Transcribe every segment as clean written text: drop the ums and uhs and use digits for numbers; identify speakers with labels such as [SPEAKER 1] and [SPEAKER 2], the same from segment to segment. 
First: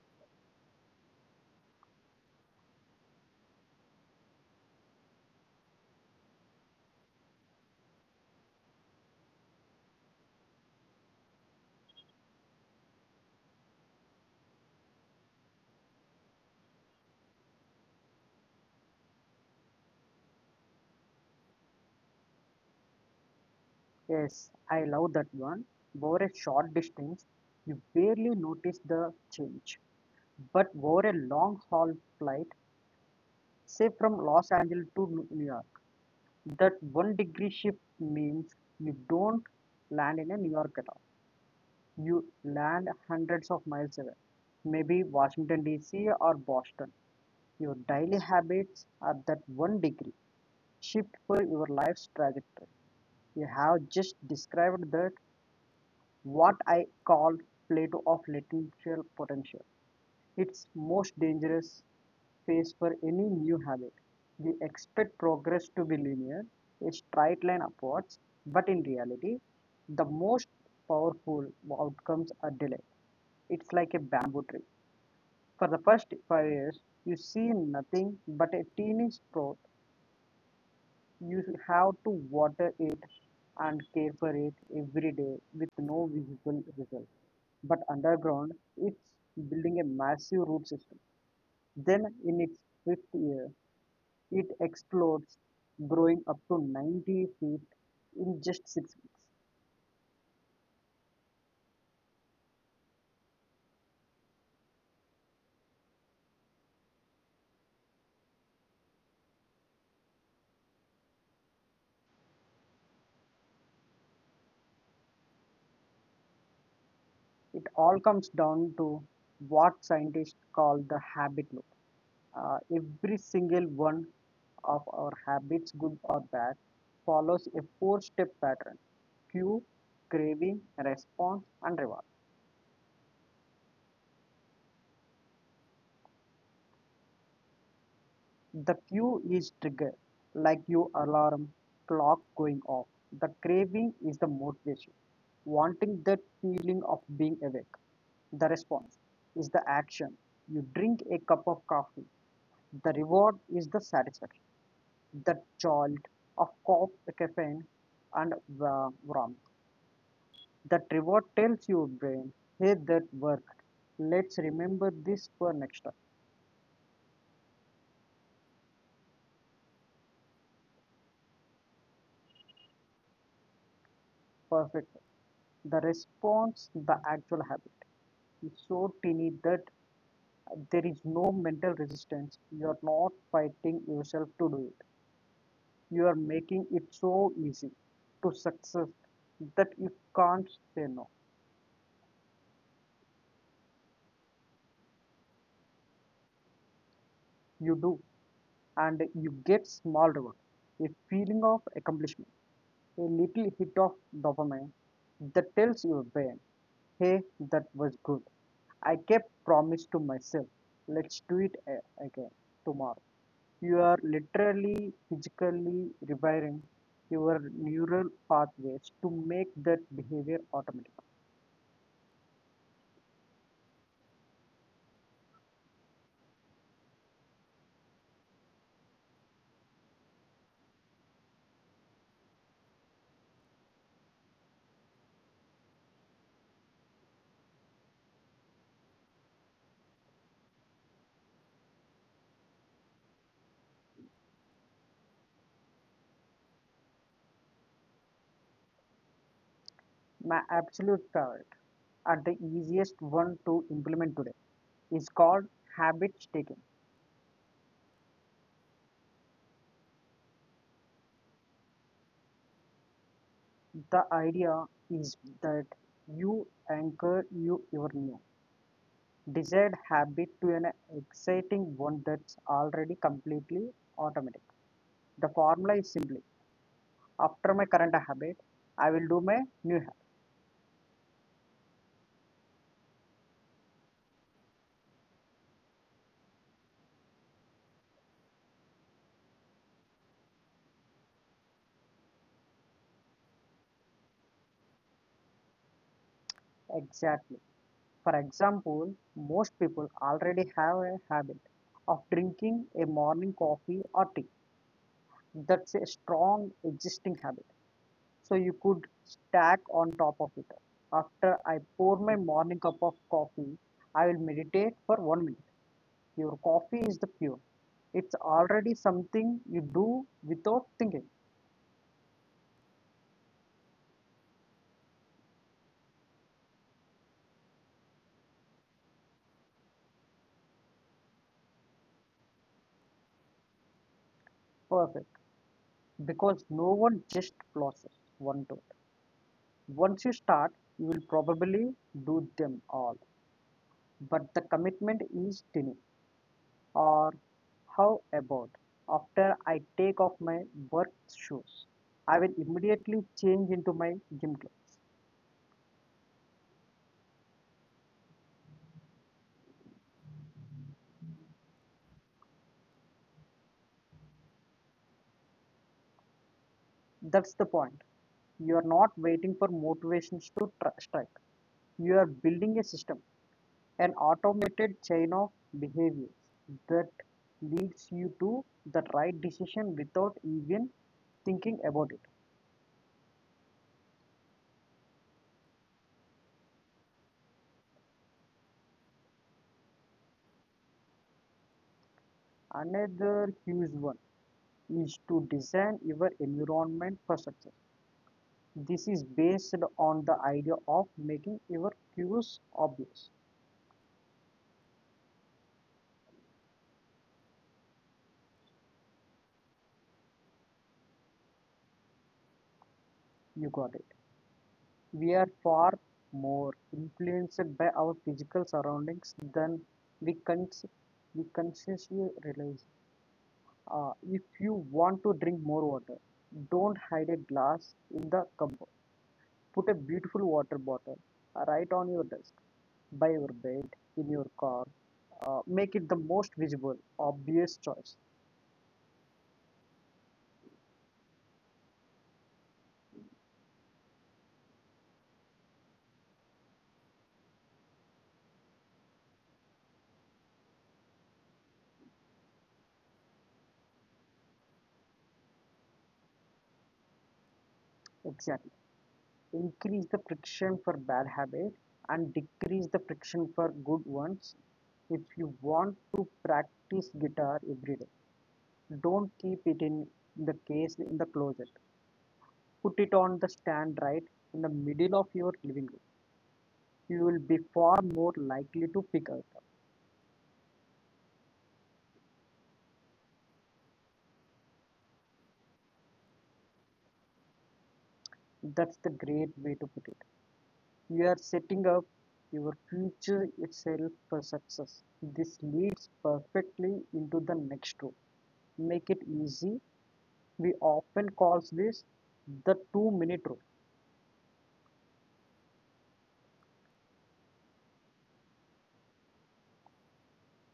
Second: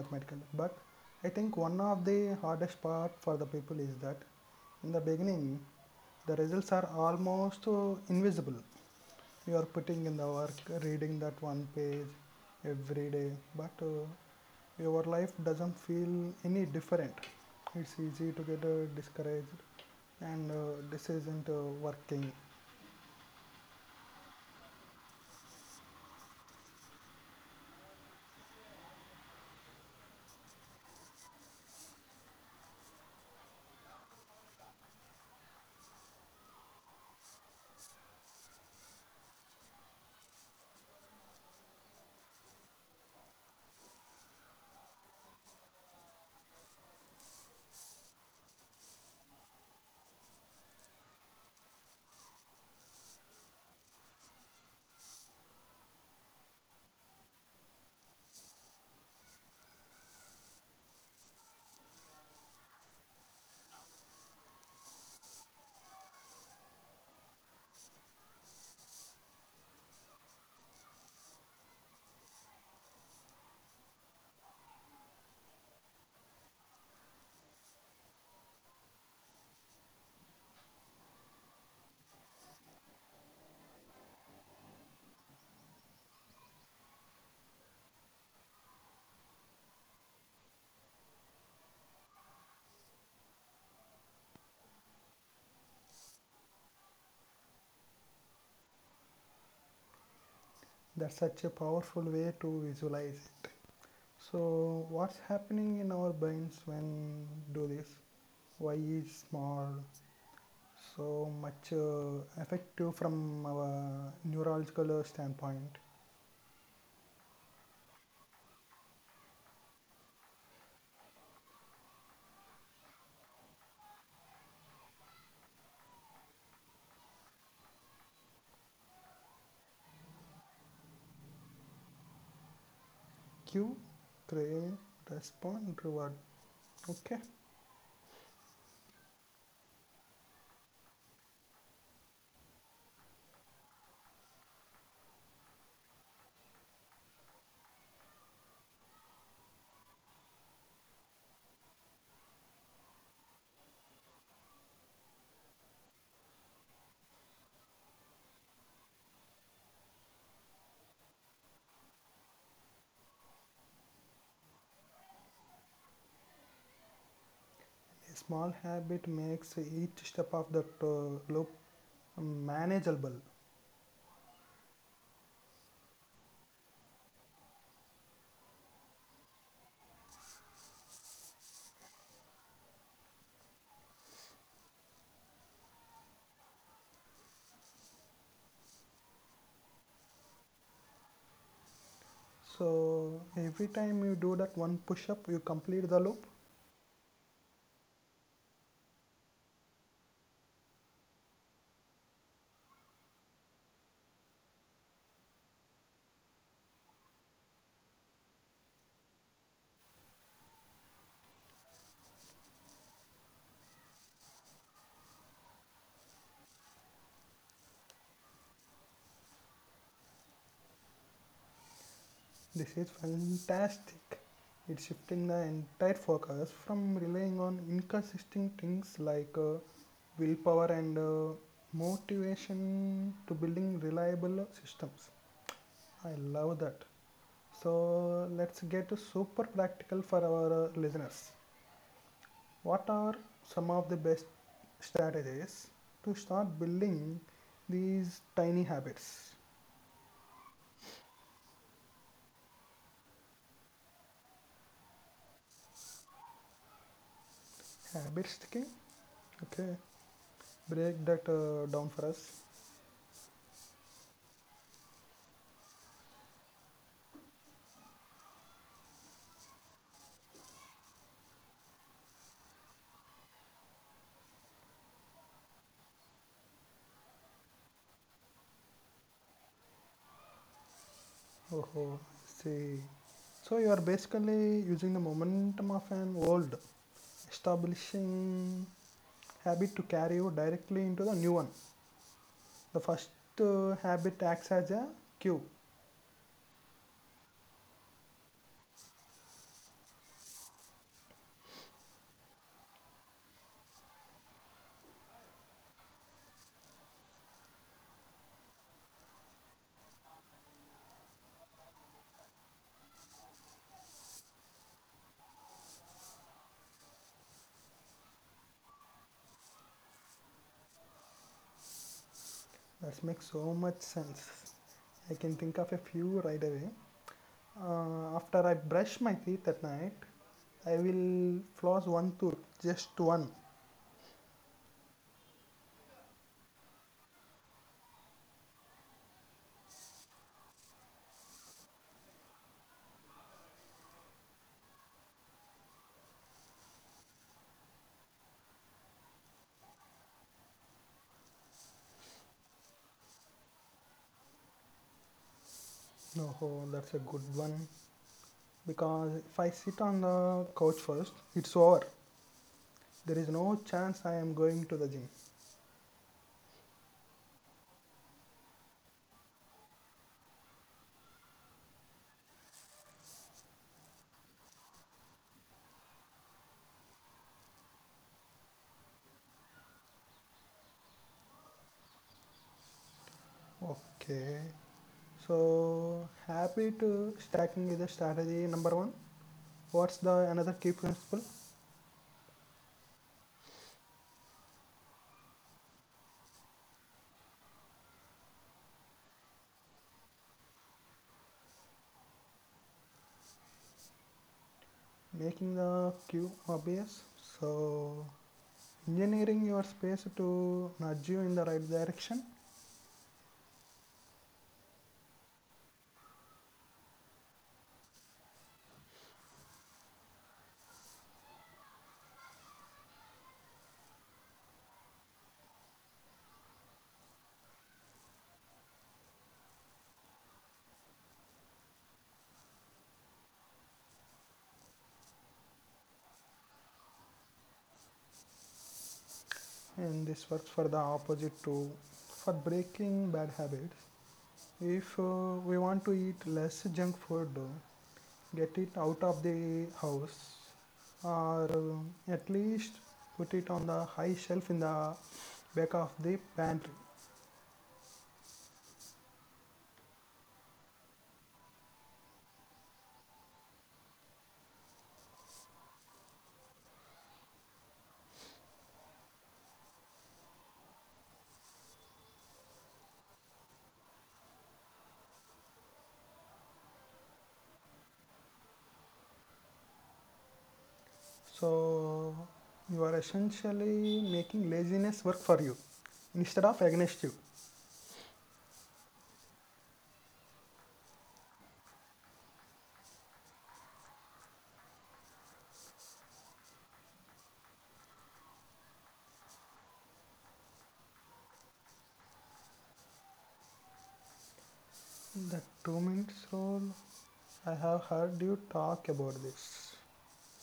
[SPEAKER 1] mathematically. But I think one of the hardest part for the people is that in the beginning, the results are almost invisible. You are putting in the work, reading that one page every day, but your life doesn't feel any different. It's easy to get discouraged, and this isn't working.
[SPEAKER 2] Yes, I love that one. Over a short distance, you barely notice the change. But over a long haul flight, say from Los Angeles to New York, that one degree shift means you don't land in a New York at all. You land hundreds of miles away, maybe Washington D.C. or Boston. Your daily habits are that one degree shift for your life's trajectory. You have just described that what I call plateau of lateral potential. It's most dangerous phase for any new habit. We expect progress to be linear, a straight line upwards, but in reality, the most powerful outcomes are delayed. It's like a bamboo tree. For the first 5 years, you see nothing but a teeny sprout. You have to water it and care for it every day with no visible result. But underground, it's building a massive root system. Then, in its fifth year, it explodes, growing up to 90 feet in just 6 weeks.
[SPEAKER 1] That's such a powerful way to visualize it. So, what's happening in our brains when do this? Why is small so much effective from our neurological standpoint?
[SPEAKER 2] It all comes down to what scientists call the habit loop. Every single one of our habits, good or bad, follows a four step pattern: cue, craving, response, and reward.
[SPEAKER 1] Cue, crave, respond, reward. Okay. A
[SPEAKER 2] The cue is trigger, like your alarm clock going off. The craving is the motivation, wanting that feeling of being awake. The response is the action. You drink a cup of coffee. The reward is the satisfaction, the jolt of caffeine, and warmth. That reward tells your brain, hey, that worked. Let's remember this for next time.
[SPEAKER 1] small habit makes each step of that loop manageable.
[SPEAKER 2] Perfect. The response, the actual habit, is so tiny that there is no mental resistance. You are not fighting yourself to do it. You are making it so easy to success that you can't say no.
[SPEAKER 1] So every time you do that one push up, you complete the loop.
[SPEAKER 2] You do, and you get small reward, a feeling of accomplishment, a little hit of dopamine that tells your brain, hey, that was good. I kept promise to myself. Let's do it again tomorrow. You are literally physically rewiring your neural pathways to make that behavior automatic.
[SPEAKER 1] This is fantastic. It's shifting the entire focus from relying on inconsistent things like willpower and motivation to building reliable systems. I love that. So let's get super practical for our listeners. What are some of the best strategies to start building these tiny habits?
[SPEAKER 2] My absolute favorite and the easiest one to implement today is called habit stacking.
[SPEAKER 1] Habits, okay? Okay, break that down for us.
[SPEAKER 2] The idea is that you anchor your new desired habit to an exciting one that's already completely automatic. The formula is simply: after my current habit, I will do my new habit.
[SPEAKER 1] Oh, see. So you are basically using the momentum of an old establishing habit to carry you directly into the new one. The first habit acts as a cue.
[SPEAKER 2] Exactly. For example, most people already have a habit of drinking a morning coffee or tea. That's a strong existing habit. So you could stack on top of it. After I pour my morning cup of coffee, I will meditate for 1 minute. Your coffee is the pure. It's already something you do without thinking.
[SPEAKER 1] That makes so much sense. I can think of a few right away. After I brush my teeth at night, I will floss one tooth, just one.
[SPEAKER 2] Perfect. Because no one just pauses one thought. Once you start, you will probably do them all. But the commitment is tiny. Or how about, after I take off my work shoes, I will immediately change into my gym clothes.
[SPEAKER 1] No, oh, that's a good one. Because if I sit on the couch first, it's over. There is no chance I am going to the gym.
[SPEAKER 2] That's the point. You are not waiting for motivations to strike. You are building a system, an automated chain of behaviors that leads you to the right decision without even thinking about it.
[SPEAKER 1] Okay, so habit stacking is a strategy number one. What's the another key principle?
[SPEAKER 2] Another huge one is to design your environment for success. This is based on the idea of making your cues obvious.
[SPEAKER 1] Making the queue obvious, so engineering your space to nudge you in the right direction.
[SPEAKER 2] You got it. We are far more influenced by our physical surroundings than we, cons- we consciously realize. If you want to drink more water, don't hide a glass in the cupboard. Put a beautiful water bottle right on your desk, by your bed, in your car. Make it the most visible, obvious choice.
[SPEAKER 1] And this works for the opposite too, for breaking bad habits. If we want to eat less junk food, get it out of the house, or at least put it on the high shelf in the back of the pantry.
[SPEAKER 2] Exactly. Increase the friction for bad habits and decrease the friction for good ones. If you want to practice guitar every day, don't keep it in the case in the closet. Put it on the stand right in the middle of your living room. You will be far more likely to pick it up.
[SPEAKER 1] So you are essentially making laziness work for you instead of against you.
[SPEAKER 2] That's the great way to put it. You are setting up your future itself for success. This leads perfectly into the next rule: make it easy. We often call this the 2-minute rule.
[SPEAKER 1] The 2-minute rule, I have heard you talk about this.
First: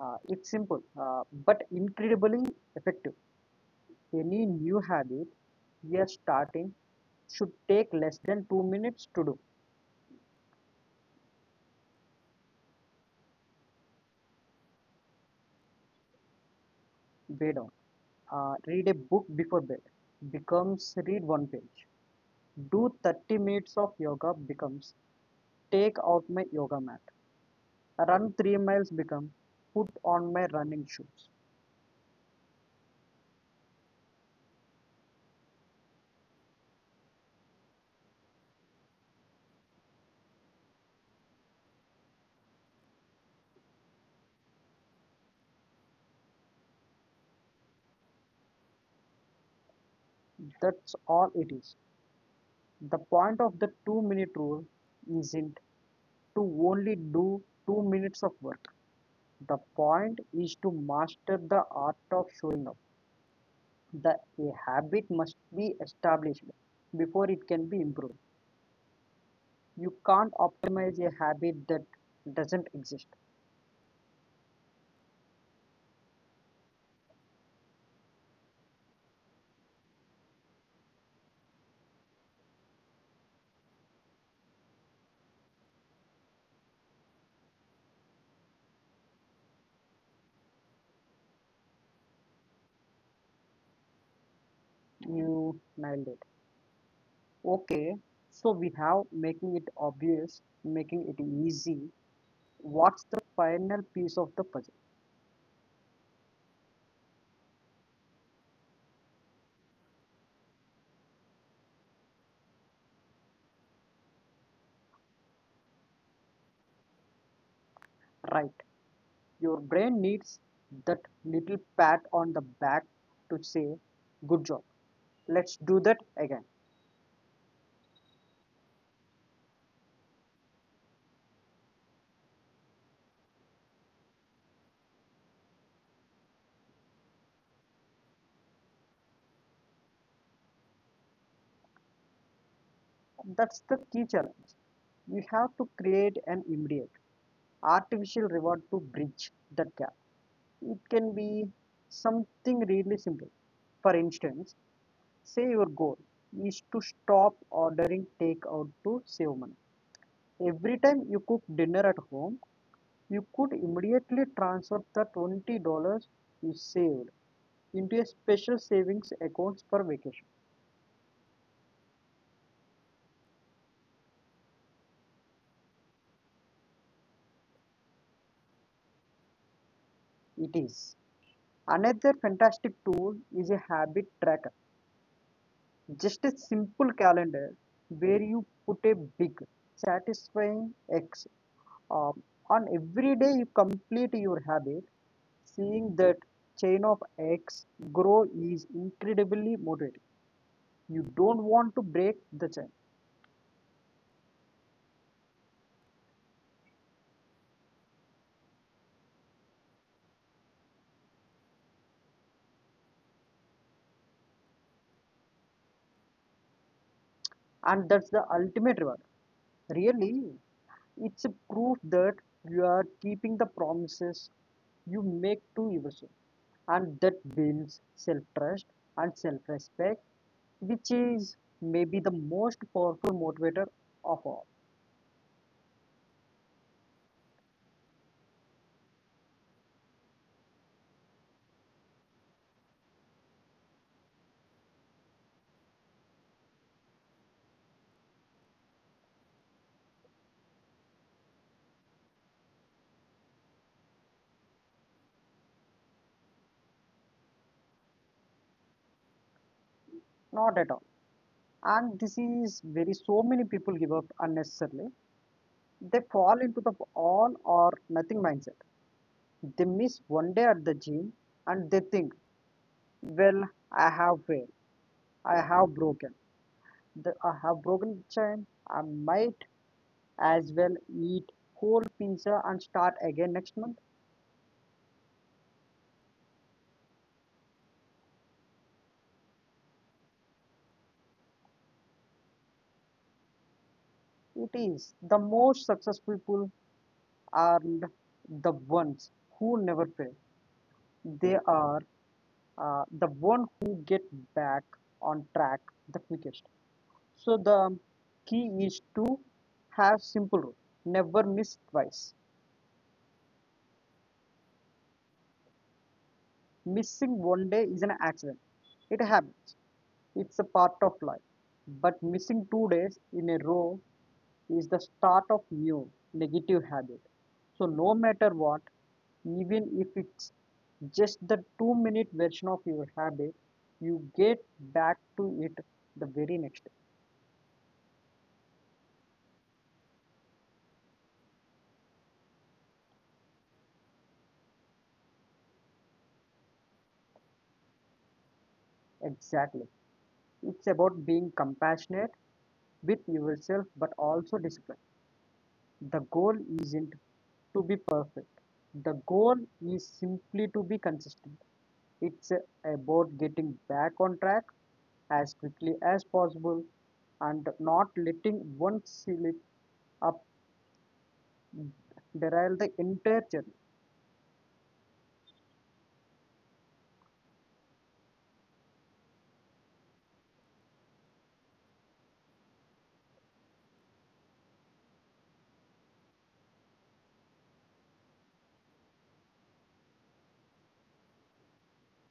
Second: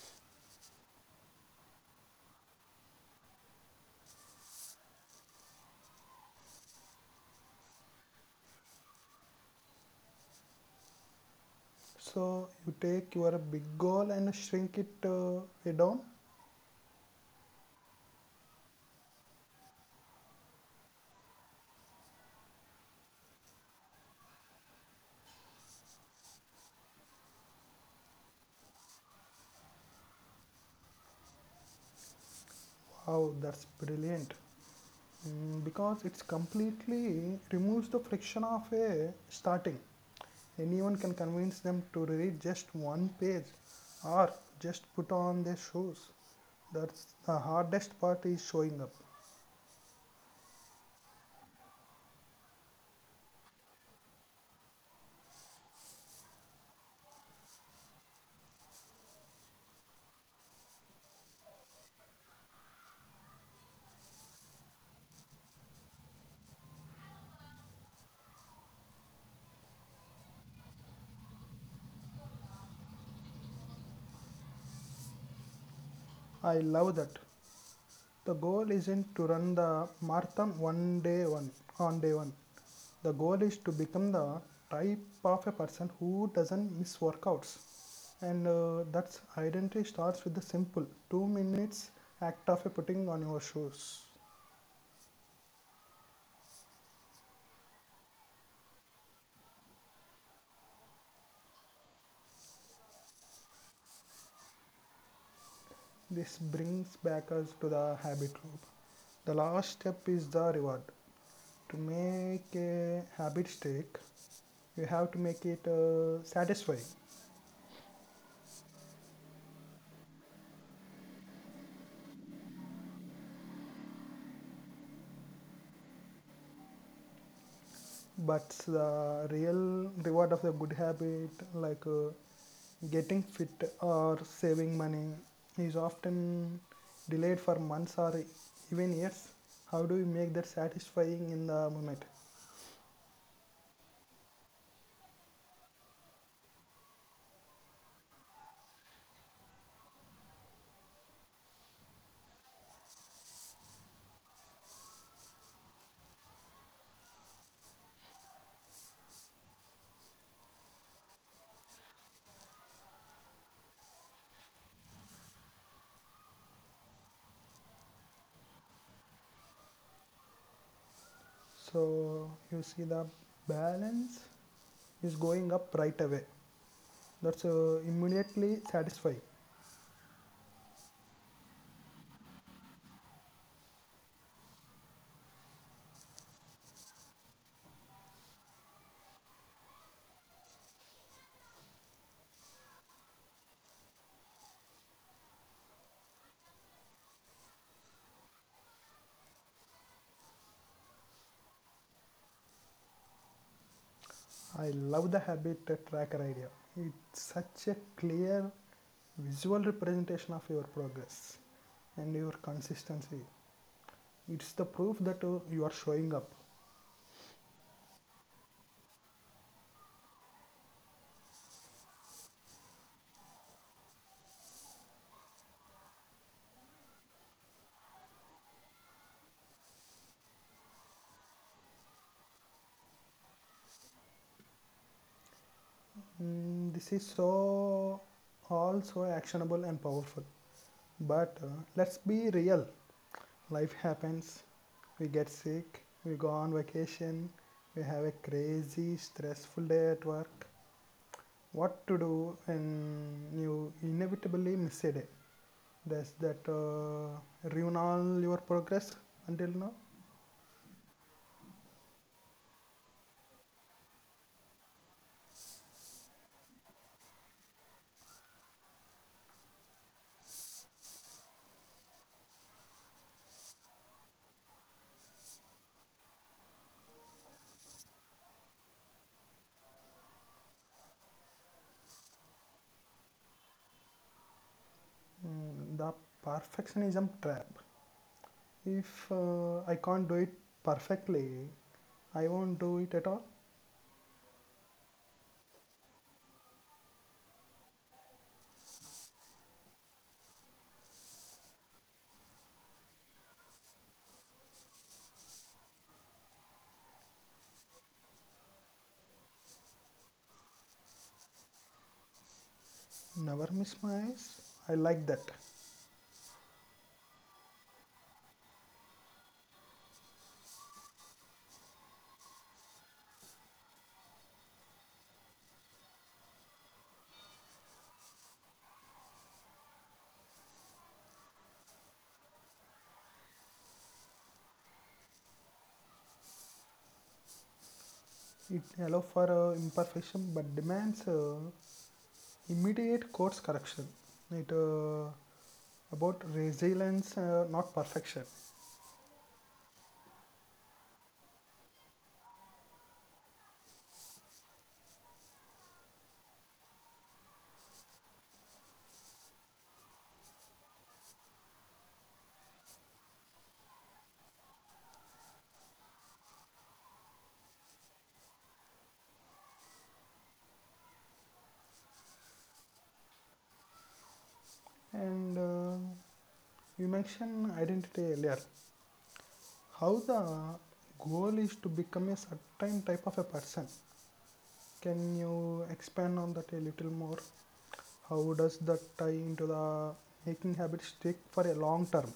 [SPEAKER 2] It's simple but incredibly effective. Any new habit you are starting should take less than 2 minutes to do.
[SPEAKER 1] So you take your big goal and shrink it down.
[SPEAKER 2] Bed on. Read a book before bed becomes read one page. Do 30 minutes of yoga becomes take out my yoga mat. Run 3 miles become put on my running shoes.
[SPEAKER 1] Wow, that's brilliant. Mm, because it's completely removes the friction of a starting. Anyone can convince them to read just one page or just put on their shoes. That's the hardest part is showing up.
[SPEAKER 2] That's all it is. The point of the 2-minute rule isn't to only do 2 minutes of work. The point is to master the art of showing up. The a habit must be established before it can be improved. You can't optimize a habit that doesn't exist.
[SPEAKER 1] I love that. The goal isn't to run the marathon one on day one. The goal is to become the type of a person who doesn't miss workouts. And that's identity starts with the simple 2-minute act of a putting on your shoes.
[SPEAKER 2] You nailed it. Okay, so we have making it obvious, making it easy. What's the final piece of the puzzle?
[SPEAKER 1] This brings back us to the habit loop. The last step is the reward. To make a habit stick, you have to make it satisfying.
[SPEAKER 2] Right. Your brain needs that little pat on the back to say, good job. Let's do that again.
[SPEAKER 1] But the real reward of the good habit like getting fit or saving money is often delayed for months or even years. How do you make that satisfying in the moment?
[SPEAKER 2] That's the key challenge. We have to create an immediate, artificial reward to bridge that gap. It can be something really simple. For instance, say your goal is to stop ordering takeout to save money. Every time you cook dinner at home, you could immediately transfer the $20 you saved into a special savings account for vacation.
[SPEAKER 1] So you see the balance is going up right away. That's immediately satisfying.
[SPEAKER 2] It is. Another fantastic tool is a habit tracker. Just a simple calendar where you put a big, satisfying X um, on every day you complete your habit. Seeing that chain of X grow is incredibly motivating. You don't want to break the chain.
[SPEAKER 1] I love the habit tracker idea. It's such a clear visual representation of your progress and your consistency. It's the proof that you are showing up.
[SPEAKER 2] And that's the ultimate reward, really. It's a proof that you are keeping the promises you make to yourself, and that builds self-trust and self-respect, which is maybe the most powerful motivator of all.
[SPEAKER 1] Mm, this is so also actionable and powerful. But let's be real. Life happens. We get sick. We go on vacation. We have a crazy, stressful day at work. What to do when you inevitably miss a day? There's that ruin all your progress until now.
[SPEAKER 2] Not at all. And this is very so many people give up unnecessarily. They fall into the all or nothing mindset. They miss one day at the gym and they think, well, I have failed. I have broken. I have broken the chain. I might as well eat whole pizza and start again next month.
[SPEAKER 1] Mm, the perfectionism trap. If I can't do it perfectly, I won't do it at all.
[SPEAKER 2] It is the most successful people are the ones who never fail. They are the one who get back on track the quickest. So the key is to have simple rule: never miss twice.
[SPEAKER 1] Never miss my eyes. I like that.
[SPEAKER 2] Missing one day is an accident. It happens. It's a part of life. But missing 2 days in a row is the start of new negative habit. So no matter what, even if it's just the 2-minute version of your habit, you get back to it the very next day.
[SPEAKER 1] It allows for imperfection but demands immediate course correction. It about resilience, not perfection.
[SPEAKER 2] Exactly. It's about being compassionate with yourself but also disciplined. The goal isn't to be perfect. The goal is simply to be consistent. It's about getting back on track as quickly as possible and not letting one slip up derail the entire journey.
[SPEAKER 1] And you mentioned identity earlier. How the goal is to become a certain type of a person. Can you expand on that a little more? How does that tie into the making habits stick for a long term?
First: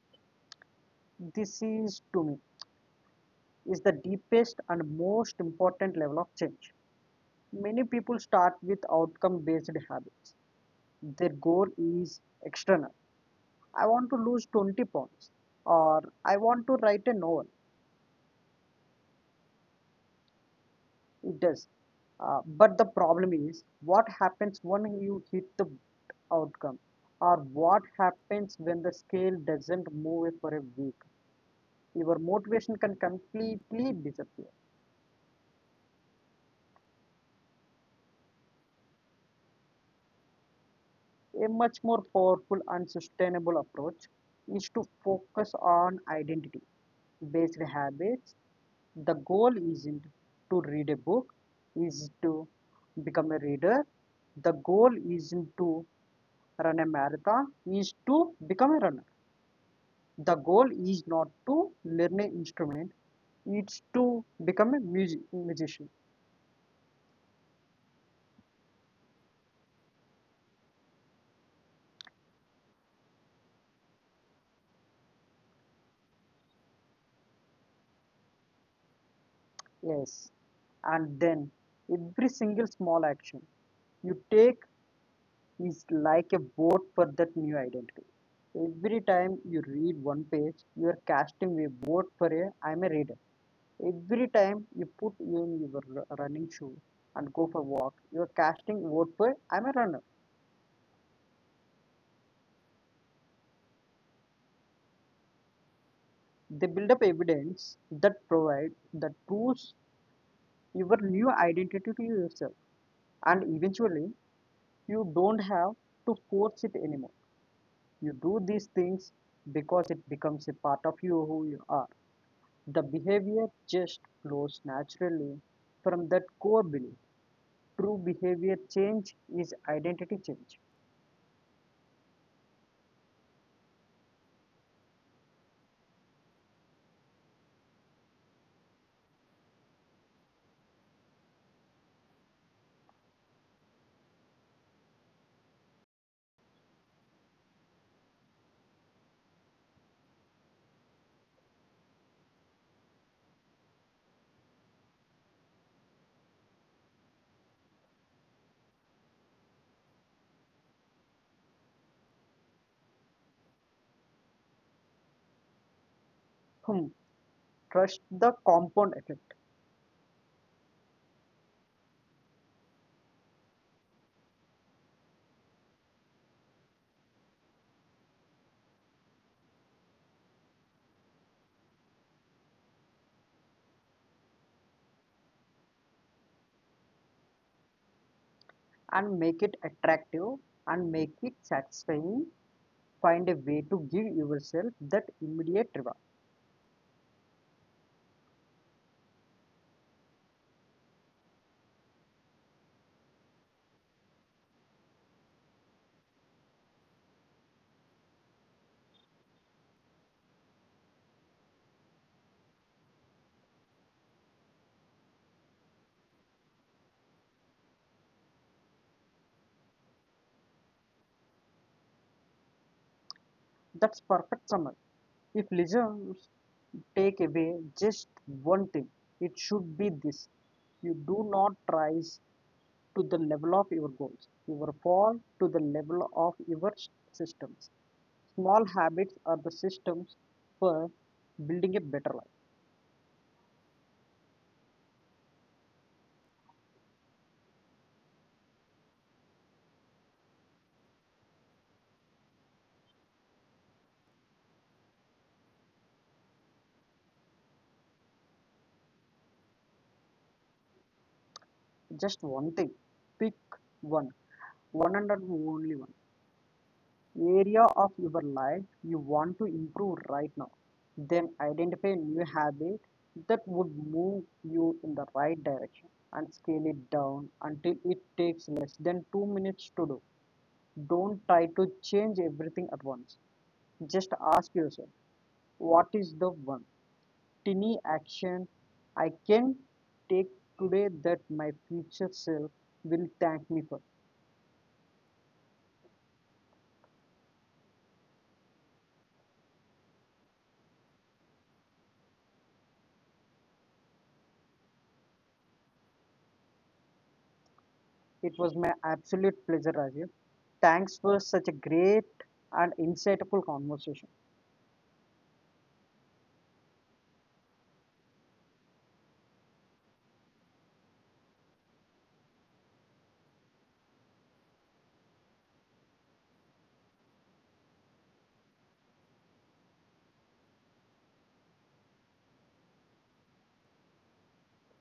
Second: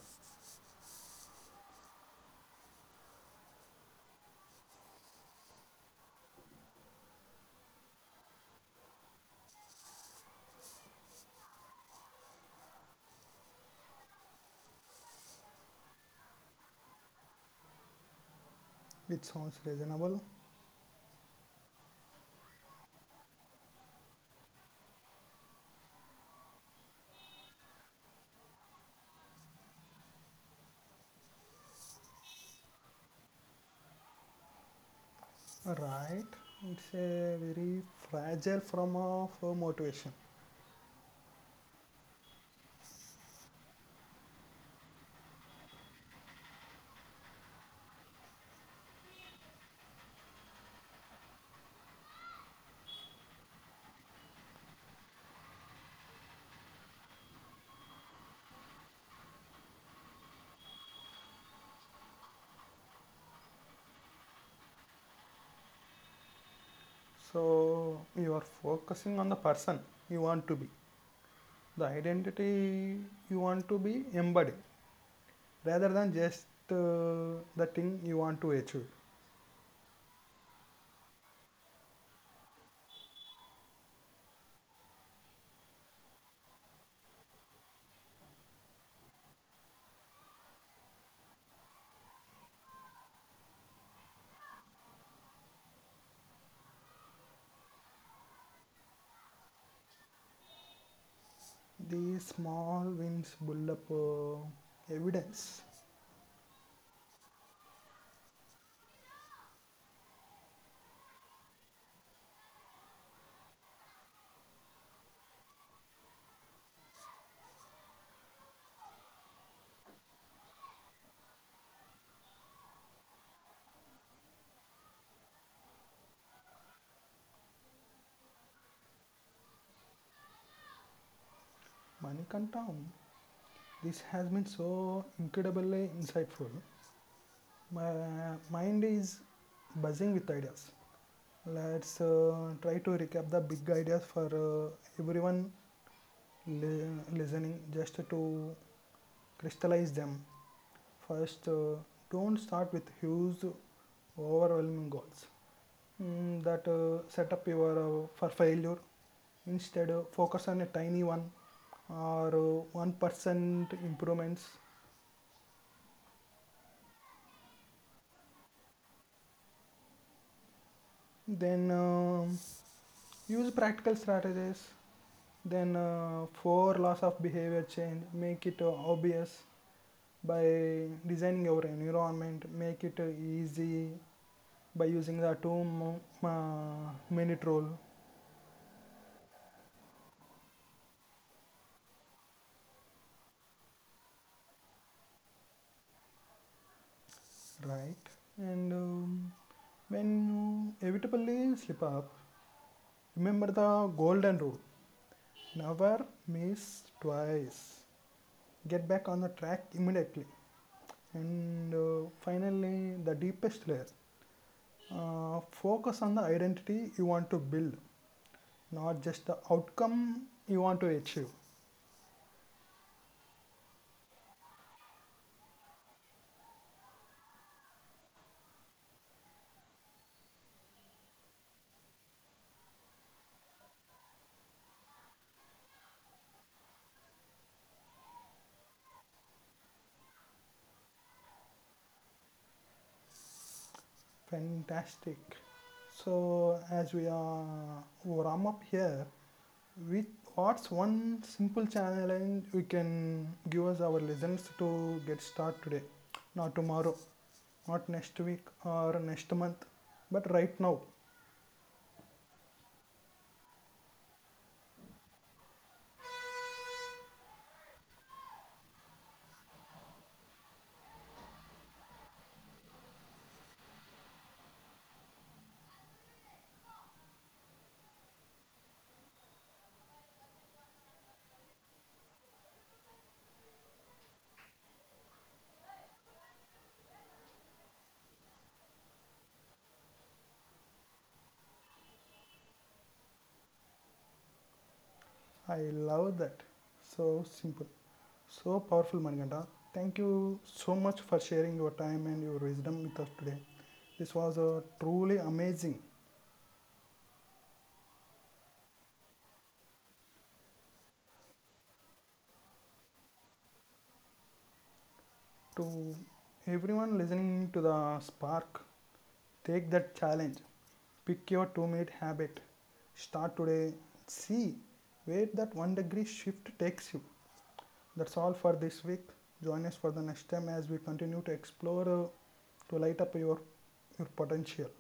[SPEAKER 2] This is to me is the deepest and most important level of change. Many people start with outcome based habits. Their goal is external: I want to lose 20 pounds or I want to write a novel.
[SPEAKER 1] It sounds reasonable,
[SPEAKER 2] It does. But the problem is, what happens when you hit the outcome, or what happens when the scale doesn't move for a week? Your motivation can completely disappear.
[SPEAKER 1] right? It's a very fragile form of motivation.
[SPEAKER 2] A much more powerful and sustainable approach is to focus on identity based habits. The goal isn't to read a book, is to become a reader. The goal isn't to run a marathon, is to become a runner. The goal is not to learn an instrument, it's to become a musician.
[SPEAKER 1] So you are focusing on the person you want to be, the identity you want to be embodied, rather than just the thing you want to achieve.
[SPEAKER 2] Yes. And then every single small action you take is like a vote for that new identity. Every time you read one page, you are casting a vote for a I'm a reader. Every time you put in your running shoe and go for a walk, you are casting vote for I'm a runner.
[SPEAKER 1] These small wins build up evidence.
[SPEAKER 2] They build up evidence that provide that proves your new identity to yourself, and eventually you don't have to force it anymore. You do these things because it becomes a part of you, who you are. The behavior just flows naturally from that core belief. True behavior change is identity change.
[SPEAKER 1] Manikanta, this has been so incredibly insightful. My mind is buzzing with ideas. Let's try to recap the big ideas for everyone listening just to crystallize them. First, don't start with huge, overwhelming goals mm, that set up your for failure. Instead, focus on a tiny one or 1% improvements.
[SPEAKER 2] Hmm. Trust the compound effect
[SPEAKER 1] Then use practical strategies. Then for loss of behavior change, make it obvious by designing your environment. Make it easy by using the two minute rule,
[SPEAKER 2] and make it attractive and make it satisfying. Find a way to give yourself that immediate reward.
[SPEAKER 1] right? And when you inevitably slip up, remember the golden rule, never miss twice. Get back on the track immediately, and finally the deepest layer, focus on the identity you want to build, not just the outcome you want to achieve.
[SPEAKER 2] That's perfect summary. If listeners take away just one thing, it should be this: you do not rise to the level of your goals, you fall to the level of your systems. Small habits are the systems for building a better life.
[SPEAKER 1] Fantastic. So as we are wrap up here with what's one simple challenge we can give us our listeners to get started today, not tomorrow, not next week or next month, but right now.
[SPEAKER 2] Just one thing. Pick one. One and only one. Area of your life you want to improve right now. Then identify a new habit that would move you in the right direction and scale it down until it takes less than 2 minutes to do. Don't try to change everything at once. Just ask yourself, what is the one tiny action I can take today that my future self will thank me for?
[SPEAKER 1] I love that. So simple, so powerful, Manikanta. Thank you so much for sharing your time and your wisdom with us today. This was truly amazing.
[SPEAKER 2] It was my absolute pleasure, Rajiv. Thanks for such a great and insightful conversation.
[SPEAKER 1] To everyone listening to the spark, take that challenge. Pick your 2-minute habit. Start today. See where that one degree shift takes you. That's all for this week. Join us for the next time as we continue to explore to light up your potential.